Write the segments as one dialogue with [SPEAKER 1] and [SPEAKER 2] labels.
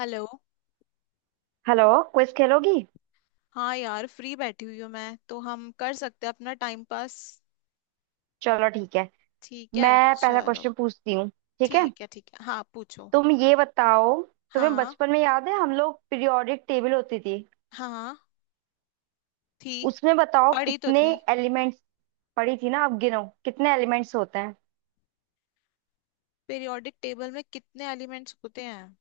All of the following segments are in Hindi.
[SPEAKER 1] हेलो।
[SPEAKER 2] हेलो। क्विज खेलोगी?
[SPEAKER 1] हाँ यार, फ्री बैठी हुई हूँ मैं तो, हम कर सकते हैं अपना टाइम पास।
[SPEAKER 2] चलो, ठीक है।
[SPEAKER 1] ठीक है।
[SPEAKER 2] मैं पहला
[SPEAKER 1] चलो
[SPEAKER 2] क्वेश्चन पूछती हूँ। ठीक है।
[SPEAKER 1] ठीक है ठीक है, हाँ पूछो।
[SPEAKER 2] तुम ये बताओ, तुम्हें
[SPEAKER 1] हाँ,
[SPEAKER 2] बचपन में याद है हम लोग पीरियोडिक टेबल होती थी,
[SPEAKER 1] हाँ, थी।
[SPEAKER 2] उसमें बताओ
[SPEAKER 1] पढ़ी तो
[SPEAKER 2] कितने
[SPEAKER 1] थी।
[SPEAKER 2] एलिमेंट्स पड़ी थी ना, अब गिनो कितने एलिमेंट्स होते हैं।
[SPEAKER 1] पीरियोडिक टेबल में कितने एलिमेंट्स होते हैं?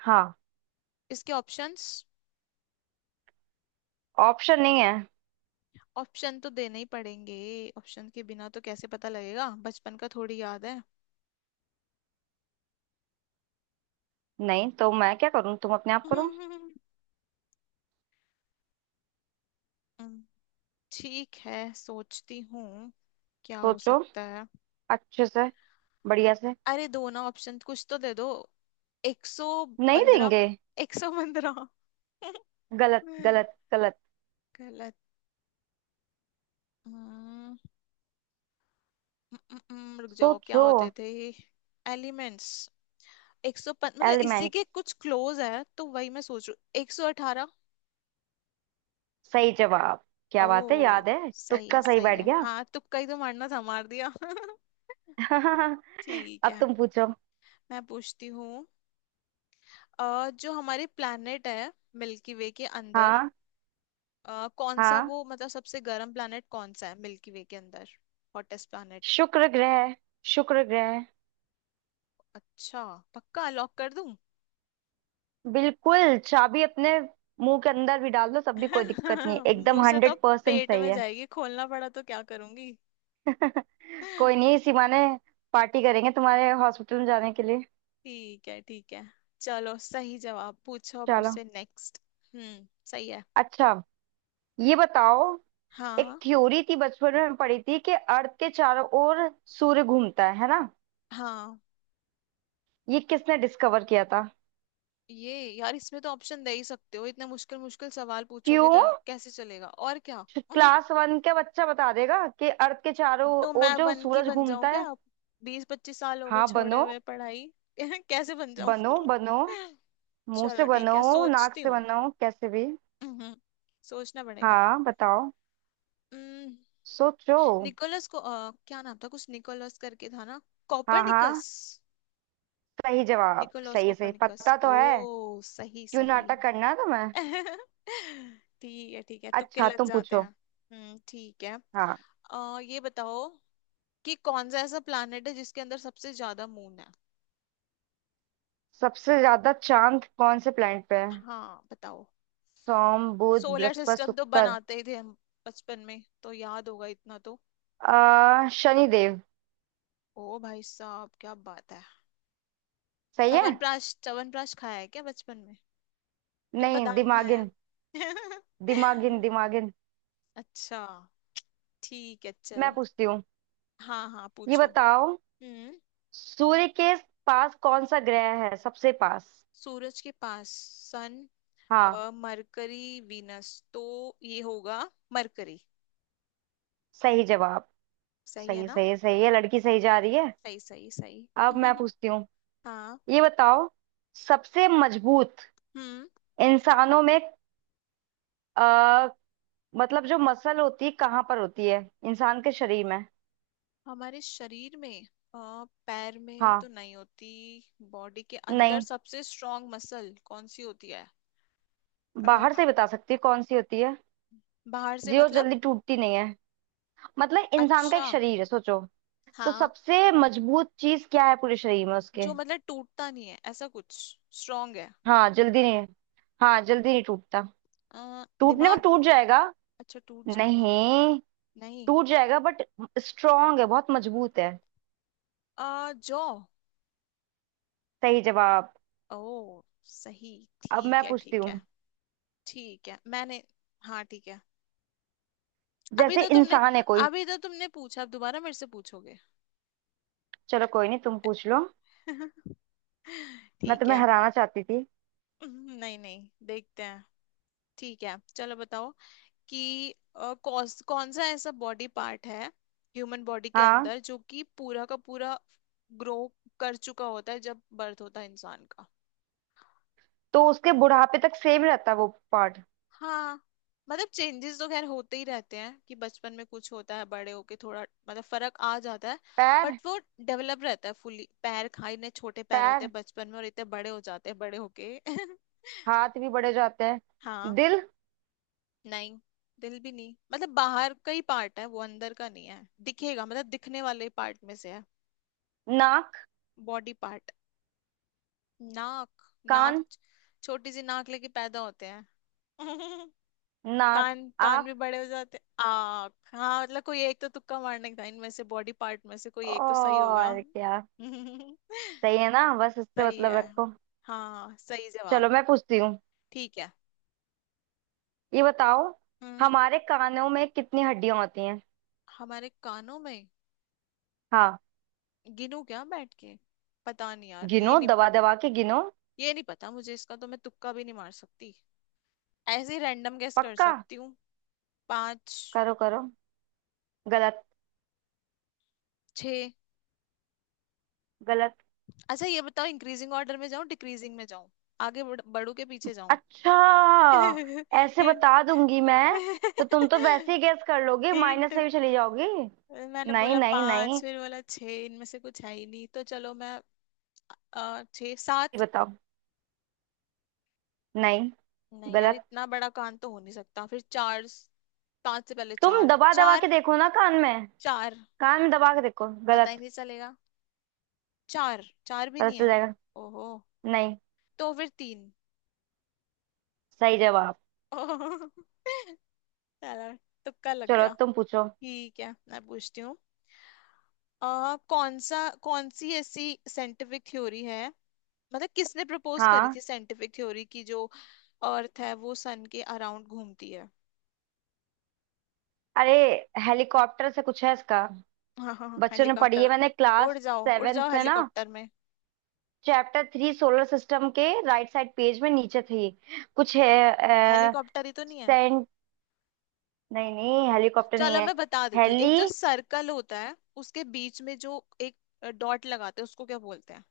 [SPEAKER 2] हाँ।
[SPEAKER 1] इसके ऑप्शंस?
[SPEAKER 2] ऑप्शन नहीं है।
[SPEAKER 1] ऑप्शन तो देने ही पड़ेंगे, ऑप्शन के बिना तो कैसे पता लगेगा, बचपन का थोड़ी याद है।
[SPEAKER 2] नहीं तो मैं क्या करूँ, तुम अपने आप करो।
[SPEAKER 1] ठीक है, सोचती हूँ। क्या हो
[SPEAKER 2] सोचो
[SPEAKER 1] सकता है?
[SPEAKER 2] अच्छे से, बढ़िया से।
[SPEAKER 1] अरे दो ना ऑप्शन, कुछ तो दे दो। एक सौ
[SPEAKER 2] नहीं
[SPEAKER 1] पंद्रह
[SPEAKER 2] देंगे।
[SPEAKER 1] 115।
[SPEAKER 2] गलत गलत गलत।
[SPEAKER 1] गलत। हम्म, रुक जाओ, क्या
[SPEAKER 2] सोचो।
[SPEAKER 1] होते थे एलिमेंट्स? 100 मतलब इसी
[SPEAKER 2] एलिमेंट्स।
[SPEAKER 1] के कुछ क्लोज है तो वही मैं सोच रही हूँ। 118।
[SPEAKER 2] सही जवाब। क्या बात है,
[SPEAKER 1] ओ।
[SPEAKER 2] याद है,
[SPEAKER 1] सही
[SPEAKER 2] तुक्का
[SPEAKER 1] है
[SPEAKER 2] सही
[SPEAKER 1] सही
[SPEAKER 2] बैठ
[SPEAKER 1] है,
[SPEAKER 2] गया।
[SPEAKER 1] हाँ तुक्का ही तो मारना था, मार दिया। ठीक
[SPEAKER 2] अब
[SPEAKER 1] है,
[SPEAKER 2] तुम पूछो।
[SPEAKER 1] मैं पूछती हूँ। जो हमारे प्लैनेट है मिल्की वे के अंदर,
[SPEAKER 2] हाँ
[SPEAKER 1] कौन सा
[SPEAKER 2] हाँ।
[SPEAKER 1] वो मतलब सबसे गर्म planet कौन सा है मिल्की वे के अंदर? Hottest planet?
[SPEAKER 2] शुक्र ग्रह। शुक्र ग्रह।
[SPEAKER 1] अच्छा। पक्का लॉक कर दूं?
[SPEAKER 2] बिल्कुल, चाबी अपने मुंह के अंदर भी डाल दो सब भी, कोई दिक्कत नहीं, एकदम
[SPEAKER 1] मुंह से तो
[SPEAKER 2] 100%
[SPEAKER 1] पेट
[SPEAKER 2] सही
[SPEAKER 1] में
[SPEAKER 2] है।
[SPEAKER 1] जाएगी, खोलना पड़ा तो क्या करूंगी?
[SPEAKER 2] कोई नहीं, इसी बहाने पार्टी करेंगे तुम्हारे हॉस्पिटल में जाने के लिए।
[SPEAKER 1] ठीक है ठीक है। चलो सही जवाब, पूछो अब
[SPEAKER 2] चलो।
[SPEAKER 1] मुझसे नेक्स्ट। हम्म, सही है।
[SPEAKER 2] अच्छा, ये बताओ, एक
[SPEAKER 1] हाँ।
[SPEAKER 2] थ्योरी थी बचपन में पढ़ी थी कि अर्थ के चारों ओर सूर्य घूमता है ना।
[SPEAKER 1] हाँ।
[SPEAKER 2] ये किसने डिस्कवर किया था?
[SPEAKER 1] ये यार, इसमें तो ऑप्शन दे ही सकते हो, इतने मुश्किल मुश्किल सवाल पूछोगे
[SPEAKER 2] क्यों,
[SPEAKER 1] तो कैसे चलेगा, और क्या?
[SPEAKER 2] क्लास वन का बच्चा बता देगा कि अर्थ के चारों
[SPEAKER 1] तो
[SPEAKER 2] ओर
[SPEAKER 1] मैं
[SPEAKER 2] जो
[SPEAKER 1] वन की
[SPEAKER 2] सूरज
[SPEAKER 1] बन जाऊं
[SPEAKER 2] घूमता
[SPEAKER 1] क्या?
[SPEAKER 2] है।
[SPEAKER 1] 20-25 साल हो गए
[SPEAKER 2] हाँ
[SPEAKER 1] छोड़े
[SPEAKER 2] बनो
[SPEAKER 1] हुए पढ़ाई। कैसे बन जाऊं?
[SPEAKER 2] बनो बनो। मुंह से
[SPEAKER 1] चलो ठीक
[SPEAKER 2] बनो,
[SPEAKER 1] है,
[SPEAKER 2] नाक
[SPEAKER 1] सोचती
[SPEAKER 2] से
[SPEAKER 1] हूँ।
[SPEAKER 2] बनो, कैसे भी।
[SPEAKER 1] हम्म, सोचना पड़ेगा।
[SPEAKER 2] हाँ बताओ।
[SPEAKER 1] हम्म,
[SPEAKER 2] सोचो।
[SPEAKER 1] निकोलस को, क्या नाम था, कुछ निकोलस करके था ना?
[SPEAKER 2] हाँ हाँ,
[SPEAKER 1] कोपरनिकस।
[SPEAKER 2] सही जवाब,
[SPEAKER 1] निकोलस
[SPEAKER 2] सही सही
[SPEAKER 1] कोपरनिकस।
[SPEAKER 2] पता तो
[SPEAKER 1] ओ,
[SPEAKER 2] है।
[SPEAKER 1] सही
[SPEAKER 2] क्यों
[SPEAKER 1] सही।
[SPEAKER 2] नाटक करना है तुम्हें।
[SPEAKER 1] ठीक है ठीक है, तुक्के
[SPEAKER 2] अच्छा
[SPEAKER 1] लग
[SPEAKER 2] तुम
[SPEAKER 1] जाते हैं।
[SPEAKER 2] पूछो।
[SPEAKER 1] ठीक है।
[SPEAKER 2] हाँ।
[SPEAKER 1] ये बताओ कि कौन सा ऐसा प्लैनेट है जिसके अंदर सबसे ज्यादा मून है?
[SPEAKER 2] सबसे ज्यादा चांद कौन से प्लेनेट पे है?
[SPEAKER 1] हाँ बताओ।
[SPEAKER 2] सोम बुध
[SPEAKER 1] सोलर
[SPEAKER 2] बृहस्पति
[SPEAKER 1] सिस्टम तो
[SPEAKER 2] शुक्र।
[SPEAKER 1] बनाते ही थे हम, बचपन में तो याद होगा इतना तो।
[SPEAKER 2] आ शनि देव।
[SPEAKER 1] ओ भाई साहब, क्या बात है।
[SPEAKER 2] सही है।
[SPEAKER 1] च्यवनप्राश च्यवनप्राश खाया है क्या बचपन में? या
[SPEAKER 2] नहीं,
[SPEAKER 1] बादाम खाया
[SPEAKER 2] दिमागिन
[SPEAKER 1] है?
[SPEAKER 2] दिमागिन दिमागिन।
[SPEAKER 1] अच्छा। ठीक है
[SPEAKER 2] मैं
[SPEAKER 1] चलो।
[SPEAKER 2] पूछती हूँ।
[SPEAKER 1] हाँ हाँ
[SPEAKER 2] ये
[SPEAKER 1] पूछो।
[SPEAKER 2] बताओ,
[SPEAKER 1] हम्म।
[SPEAKER 2] सूर्य के पास कौन सा ग्रह है, सबसे पास।
[SPEAKER 1] सूरज के पास। सन।
[SPEAKER 2] हाँ।
[SPEAKER 1] मरकरी वीनस तो ये होगा, मरकरी।
[SPEAKER 2] सही जवाब।
[SPEAKER 1] सही है
[SPEAKER 2] सही
[SPEAKER 1] ना?
[SPEAKER 2] सही सही है, लड़की सही जा रही है।
[SPEAKER 1] सही सही सही।
[SPEAKER 2] अब मैं पूछती हूँ।
[SPEAKER 1] हाँ।
[SPEAKER 2] ये बताओ, सबसे मजबूत
[SPEAKER 1] हम्म।
[SPEAKER 2] इंसानों में, आ, मतलब जो मसल होती है कहाँ पर होती है इंसान के शरीर में।
[SPEAKER 1] हमारे शरीर में, पैर में
[SPEAKER 2] हाँ।
[SPEAKER 1] तो नहीं होती। बॉडी के अंदर
[SPEAKER 2] नहीं,
[SPEAKER 1] सबसे स्ट्रांग मसल कौन सी होती है? अ,
[SPEAKER 2] बाहर से बता सकती है कौन सी होती है,
[SPEAKER 1] बाहर से
[SPEAKER 2] जो
[SPEAKER 1] मतलब?
[SPEAKER 2] जल्दी टूटती नहीं है। मतलब इंसान का एक
[SPEAKER 1] अच्छा,
[SPEAKER 2] शरीर है, सोचो। तो
[SPEAKER 1] हाँ।
[SPEAKER 2] सबसे मजबूत चीज क्या है पूरे शरीर में उसके।
[SPEAKER 1] जो मतलब टूटता नहीं है, ऐसा कुछ स्ट्रांग है।
[SPEAKER 2] हाँ जल्दी नहीं, हाँ जल्दी नहीं टूटता। टूटने को
[SPEAKER 1] दिमाग।
[SPEAKER 2] टूट जाएगा।
[SPEAKER 1] अच्छा टूट जाएगा।
[SPEAKER 2] नहीं।
[SPEAKER 1] नहीं।
[SPEAKER 2] टूट जाएगा, बट स्ट्रांग है, बहुत मजबूत है।
[SPEAKER 1] जॉ।
[SPEAKER 2] सही जवाब।
[SPEAKER 1] ओ, सही।
[SPEAKER 2] अब मैं
[SPEAKER 1] ठीक है
[SPEAKER 2] पूछती
[SPEAKER 1] ठीक
[SPEAKER 2] हूँ।
[SPEAKER 1] है। ठीक है मैंने, हाँ ठीक है। अभी
[SPEAKER 2] जैसे
[SPEAKER 1] तो तुमने
[SPEAKER 2] इंसान है कोई।
[SPEAKER 1] अभी तो तुमने पूछा, अब दोबारा मेरे से पूछोगे?
[SPEAKER 2] चलो, कोई नहीं, तुम पूछ लो। मैं
[SPEAKER 1] ठीक
[SPEAKER 2] तुम्हें
[SPEAKER 1] है।
[SPEAKER 2] हराना चाहती थी।
[SPEAKER 1] नहीं नहीं, देखते हैं। ठीक है चलो बताओ, कि कौन सा ऐसा बॉडी पार्ट है ह्यूमन बॉडी के
[SPEAKER 2] हाँ।
[SPEAKER 1] अंदर जो कि पूरा का पूरा ग्रो कर चुका होता है जब बर्थ होता है इंसान का?
[SPEAKER 2] तो उसके बुढ़ापे तक सेम रहता है वो पार्ट।
[SPEAKER 1] हाँ, मतलब चेंजेस तो खैर होते ही रहते हैं, कि बचपन में कुछ होता है, बड़े होके थोड़ा मतलब फर्क आ जाता है,
[SPEAKER 2] पैर।
[SPEAKER 1] बट वो डेवलप रहता है फुली। पैर, खाई इतने छोटे पैर होते
[SPEAKER 2] पैर,
[SPEAKER 1] हैं बचपन में और इतने बड़े हो जाते हैं बड़े होके।
[SPEAKER 2] हाथ भी बढ़े जाते हैं,
[SPEAKER 1] हाँ।
[SPEAKER 2] दिल।
[SPEAKER 1] नहीं, दिल भी नहीं, मतलब बाहर का ही पार्ट है वो, अंदर का नहीं है, दिखेगा, मतलब दिखने वाले पार्ट में से है
[SPEAKER 2] नाक।
[SPEAKER 1] Body part. नाक, नाक,
[SPEAKER 2] कान।
[SPEAKER 1] छोटी सी नाक लेके पैदा होते हैं।
[SPEAKER 2] नाक।
[SPEAKER 1] कान कान भी
[SPEAKER 2] आंख।
[SPEAKER 1] बड़े हो जाते हैं, आँख, हाँ मतलब कोई एक तो तुक्का मारने का, इनमें से बॉडी पार्ट में से कोई एक तो सही होगा।
[SPEAKER 2] और क्या? सही है ना, बस इससे
[SPEAKER 1] सही
[SPEAKER 2] मतलब
[SPEAKER 1] है।
[SPEAKER 2] रखो।
[SPEAKER 1] हाँ सही जवाब।
[SPEAKER 2] चलो, मैं पूछती हूँ।
[SPEAKER 1] ठीक है।
[SPEAKER 2] ये बताओ,
[SPEAKER 1] हम्म।
[SPEAKER 2] हमारे कानों में कितनी हड्डियां होती हैं।
[SPEAKER 1] हमारे कानों में?
[SPEAKER 2] हाँ।
[SPEAKER 1] गिनू क्या बैठ के? पता नहीं यार, ये
[SPEAKER 2] गिनो,
[SPEAKER 1] नहीं,
[SPEAKER 2] दबा दबा के गिनो।
[SPEAKER 1] ये नहीं पता मुझे इसका, तो मैं तुक्का भी नहीं मार सकती, ऐसे ही रैंडम गेस कर
[SPEAKER 2] पक्का।
[SPEAKER 1] सकती हूँ। पाँच।
[SPEAKER 2] करो करो। गलत।
[SPEAKER 1] छ।
[SPEAKER 2] गलत।
[SPEAKER 1] अच्छा ये बताओ, इंक्रीजिंग ऑर्डर में जाऊं, डिक्रीजिंग में जाऊं, आगे बढ़ू के पीछे जाऊं?
[SPEAKER 2] अच्छा। ऐसे
[SPEAKER 1] हिंट।
[SPEAKER 2] बता दूंगी मैं, तो तुम तो वैसे ही गैस कर लोगे,
[SPEAKER 1] हिंट।
[SPEAKER 2] माइनस में भी चली जाओगी।
[SPEAKER 1] मैंने
[SPEAKER 2] नहीं
[SPEAKER 1] बोला
[SPEAKER 2] नहीं
[SPEAKER 1] पाँच,
[SPEAKER 2] नहीं।
[SPEAKER 1] फिर बोला छ, इनमें से कुछ है ही नहीं, तो चलो मैं, छः
[SPEAKER 2] ये
[SPEAKER 1] सात।
[SPEAKER 2] बताओ। नहीं।
[SPEAKER 1] नहीं यार,
[SPEAKER 2] गलत।
[SPEAKER 1] इतना बड़ा कान तो हो नहीं सकता, फिर चार। पांच से पहले
[SPEAKER 2] तुम
[SPEAKER 1] चार,
[SPEAKER 2] दबा दबा
[SPEAKER 1] 4।
[SPEAKER 2] के देखो ना कान में,
[SPEAKER 1] चार,
[SPEAKER 2] कान में दबा के देखो।
[SPEAKER 1] पता ही
[SPEAKER 2] गलत।
[SPEAKER 1] नहीं चलेगा। चार चार भी
[SPEAKER 2] पता
[SPEAKER 1] नहीं
[SPEAKER 2] चल
[SPEAKER 1] है।
[SPEAKER 2] जाएगा।
[SPEAKER 1] ओहो।
[SPEAKER 2] नहीं।
[SPEAKER 1] तो फिर 3।
[SPEAKER 2] सही जवाब।
[SPEAKER 1] ओहो, चलो तुक्का लग
[SPEAKER 2] चलो
[SPEAKER 1] गया।
[SPEAKER 2] तुम पूछो।
[SPEAKER 1] ठीक है, मैं पूछती हूँ। कौन सा, कौन सी ऐसी साइंटिफिक थ्योरी है, मतलब किसने प्रपोज करी
[SPEAKER 2] हाँ।
[SPEAKER 1] थी साइंटिफिक थ्योरी, की जो अर्थ है वो सन के अराउंड घूमती है?
[SPEAKER 2] अरे, हेलीकॉप्टर से कुछ है इसका।
[SPEAKER 1] हाँ हाँ,
[SPEAKER 2] बच्चों ने पढ़ी है,
[SPEAKER 1] हेलीकॉप्टर।
[SPEAKER 2] मैंने क्लास
[SPEAKER 1] उड़
[SPEAKER 2] सेवेंथ
[SPEAKER 1] जाओ
[SPEAKER 2] में ना,
[SPEAKER 1] हेलीकॉप्टर में।
[SPEAKER 2] चैप्टर थ्री सोलर सिस्टम के राइट साइड पेज में नीचे थी, कुछ है। अ,
[SPEAKER 1] हेलीकॉप्टर ही तो नहीं है।
[SPEAKER 2] सेंट नहीं नहीं, हेलीकॉप्टर नहीं
[SPEAKER 1] चलो
[SPEAKER 2] है।
[SPEAKER 1] मैं बता देती हूँ,
[SPEAKER 2] हेली
[SPEAKER 1] एक जो सर्कल होता है उसके बीच में जो एक डॉट लगाते हैं, उसको क्या बोलते हैं?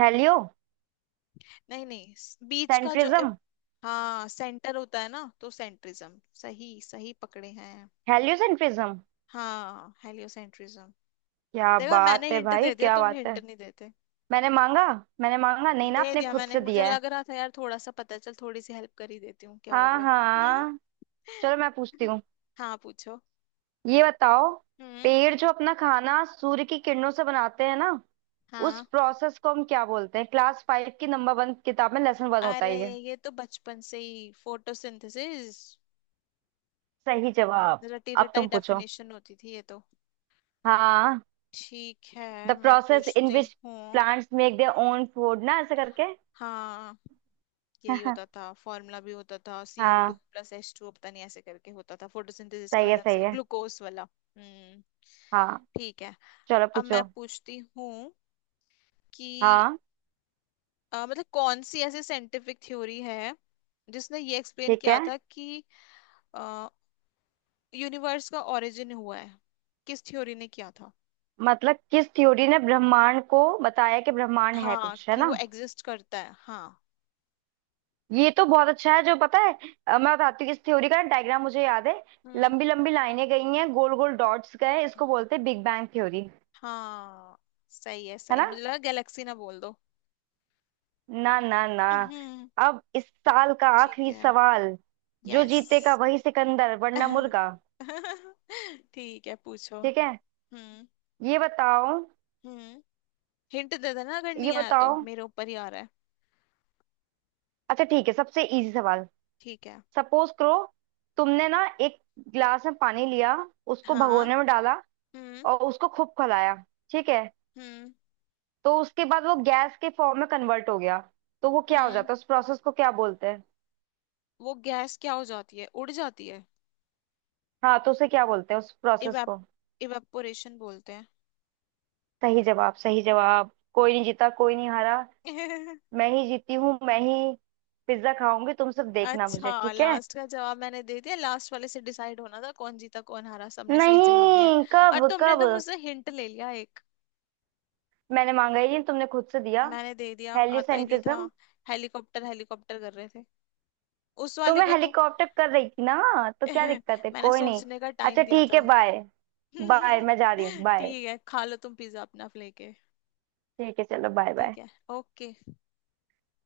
[SPEAKER 2] हेलियो
[SPEAKER 1] नहीं नहीं, बीच का जो
[SPEAKER 2] सेंट्रिज्म।
[SPEAKER 1] हाँ, सेंटर होता है ना, तो सेंट्रिज्म, सही सही पकड़े हैं।
[SPEAKER 2] हेलियोसेंट्रिज्म।
[SPEAKER 1] हाँ, हेलियोसेंट्रिज्म।
[SPEAKER 2] क्या
[SPEAKER 1] देखा, मैंने
[SPEAKER 2] बात है
[SPEAKER 1] हिंट
[SPEAKER 2] भाई,
[SPEAKER 1] दे दिया,
[SPEAKER 2] क्या
[SPEAKER 1] तुम
[SPEAKER 2] बात है।
[SPEAKER 1] हिंट नहीं देते।
[SPEAKER 2] मैंने मांगा? मैंने मांगा नहीं ना,
[SPEAKER 1] दे
[SPEAKER 2] आपने
[SPEAKER 1] दिया
[SPEAKER 2] खुद
[SPEAKER 1] मैंने,
[SPEAKER 2] से
[SPEAKER 1] मुझे
[SPEAKER 2] दिया है।
[SPEAKER 1] लग रहा था यार थोड़ा सा पता है, चल थोड़ी सी हेल्प कर ही देती हूँ, क्या हो
[SPEAKER 2] हाँ
[SPEAKER 1] गया।
[SPEAKER 2] हाँ। चलो मैं पूछती हूँ।
[SPEAKER 1] हाँ पूछो।
[SPEAKER 2] ये बताओ,
[SPEAKER 1] हम्म।
[SPEAKER 2] पेड़ जो अपना खाना सूर्य की किरणों से बनाते हैं ना, उस
[SPEAKER 1] हाँ।
[SPEAKER 2] प्रोसेस को हम क्या बोलते हैं। क्लास फाइव की नंबर वन किताब में लेसन वन होता
[SPEAKER 1] अरे
[SPEAKER 2] है ये।
[SPEAKER 1] ये तो बचपन से ही फोटोसिंथेसिस,
[SPEAKER 2] सही जवाब।
[SPEAKER 1] रटी
[SPEAKER 2] अब
[SPEAKER 1] रटाई
[SPEAKER 2] तुम पूछो।
[SPEAKER 1] डेफिनेशन होती थी ये तो।
[SPEAKER 2] हाँ।
[SPEAKER 1] ठीक
[SPEAKER 2] द
[SPEAKER 1] है, मैं
[SPEAKER 2] प्रोसेस इन
[SPEAKER 1] पूछती
[SPEAKER 2] विच
[SPEAKER 1] हूँ।
[SPEAKER 2] Plants make their own food, ना ऐसे करके।
[SPEAKER 1] हाँ, यही होता था, फॉर्मूला भी होता था, CO2
[SPEAKER 2] हाँ,
[SPEAKER 1] प्लस H2, पता नहीं ऐसे करके होता था फोटोसिंथेसिस का,
[SPEAKER 2] सही है,
[SPEAKER 1] अलग
[SPEAKER 2] सही
[SPEAKER 1] से
[SPEAKER 2] है।
[SPEAKER 1] ग्लूकोज वाला। हम्म
[SPEAKER 2] हाँ।
[SPEAKER 1] ठीक है।
[SPEAKER 2] चलो
[SPEAKER 1] अब
[SPEAKER 2] पूछो।
[SPEAKER 1] मैं पूछती हूँ कि,
[SPEAKER 2] हाँ,
[SPEAKER 1] मतलब कौन सी ऐसी साइंटिफिक थ्योरी है जिसने ये एक्सप्लेन
[SPEAKER 2] ठीक
[SPEAKER 1] किया
[SPEAKER 2] है।
[SPEAKER 1] था कि यूनिवर्स का ओरिजिन हुआ है, किस थ्योरी ने किया था?
[SPEAKER 2] मतलब किस थ्योरी ने ब्रह्मांड को बताया कि ब्रह्मांड है,
[SPEAKER 1] हाँ,
[SPEAKER 2] कुछ है
[SPEAKER 1] कि
[SPEAKER 2] ना।
[SPEAKER 1] वो एग्जिस्ट करता है, हाँ।
[SPEAKER 2] ये तो बहुत अच्छा है जो पता है। मैं बताती हूँ, इस थ्योरी का डायग्राम मुझे याद है।
[SPEAKER 1] हम्म।
[SPEAKER 2] लंबी लंबी लाइनें गई हैं, गोल गोल डॉट्स गए, इसको बोलते हैं बिग बैंग थ्योरी,
[SPEAKER 1] हाँ, सही है
[SPEAKER 2] है
[SPEAKER 1] सही है,
[SPEAKER 2] ना।
[SPEAKER 1] मुझे लगा गैलेक्सी ना बोल दो।
[SPEAKER 2] ना ना ना
[SPEAKER 1] हम्म
[SPEAKER 2] अब इस साल का
[SPEAKER 1] ठीक
[SPEAKER 2] आखिरी
[SPEAKER 1] है।
[SPEAKER 2] सवाल। जो जीतेगा
[SPEAKER 1] यस।
[SPEAKER 2] वही सिकंदर, वरना मुर्गा।
[SPEAKER 1] ठीक है पूछो।
[SPEAKER 2] ठीक है।
[SPEAKER 1] हम्म।
[SPEAKER 2] ये बताओ।
[SPEAKER 1] हम्म हिंट दे देना अगर
[SPEAKER 2] ये
[SPEAKER 1] नहीं आया, तो
[SPEAKER 2] बताओ।
[SPEAKER 1] मेरे ऊपर ही आ रहा है।
[SPEAKER 2] अच्छा ठीक है, सबसे इजी सवाल।
[SPEAKER 1] ठीक है।
[SPEAKER 2] सपोज करो, तुमने ना एक गिलास में पानी लिया, उसको
[SPEAKER 1] हाँ।
[SPEAKER 2] भगोने में डाला,
[SPEAKER 1] हम्म।
[SPEAKER 2] और उसको खूब खौलाया। ठीक है,
[SPEAKER 1] हम्म।
[SPEAKER 2] तो उसके बाद वो गैस के फॉर्म में कन्वर्ट हो गया, तो वो क्या हो
[SPEAKER 1] हम्म।
[SPEAKER 2] जाता है, उस प्रोसेस को क्या बोलते हैं।
[SPEAKER 1] वो गैस क्या हो जाती है, उड़ जाती है?
[SPEAKER 2] हाँ, तो उसे क्या बोलते हैं उस प्रोसेस
[SPEAKER 1] इवेप
[SPEAKER 2] को।
[SPEAKER 1] इवेपोरेशन बोलते हैं।
[SPEAKER 2] सही जवाब, सही जवाब। कोई नहीं जीता, कोई नहीं हारा। मैं ही जीती हूँ, मैं ही। पिज्जा खाऊंगी, तुम सब देखना
[SPEAKER 1] अच्छा,
[SPEAKER 2] मुझे, ठीक है।
[SPEAKER 1] लास्ट का जवाब मैंने दे दिया, लास्ट वाले से डिसाइड होना था कौन जीता कौन हारा, सबने सही जवाब दिया
[SPEAKER 2] नहीं,
[SPEAKER 1] है।
[SPEAKER 2] कब
[SPEAKER 1] और तुमने
[SPEAKER 2] कब?
[SPEAKER 1] तो मुझसे हिंट ले लिया एक।
[SPEAKER 2] मैंने मांगा ही नहीं, तुमने खुद से दिया।
[SPEAKER 1] मैंने दे दिया, आता ही नहीं था।
[SPEAKER 2] हेलिसेंट्रिज्म।
[SPEAKER 1] हेलीकॉप्टर हेलीकॉप्टर कर रहे थे उस
[SPEAKER 2] तो
[SPEAKER 1] वाले
[SPEAKER 2] मैं
[SPEAKER 1] को तो।
[SPEAKER 2] हेलीकॉप्टर कर रही थी ना, तो क्या दिक्कत है,
[SPEAKER 1] मैंने
[SPEAKER 2] कोई नहीं।
[SPEAKER 1] सोचने का
[SPEAKER 2] अच्छा
[SPEAKER 1] टाइम दिया
[SPEAKER 2] ठीक है,
[SPEAKER 1] था।
[SPEAKER 2] बाय। बाय, मैं जा रही हूँ, बाय।
[SPEAKER 1] ठीक है, खा लो तुम पिज्जा अपना लेके।
[SPEAKER 2] ठीक है, चलो बाय बाय।
[SPEAKER 1] ठीक है, ओके।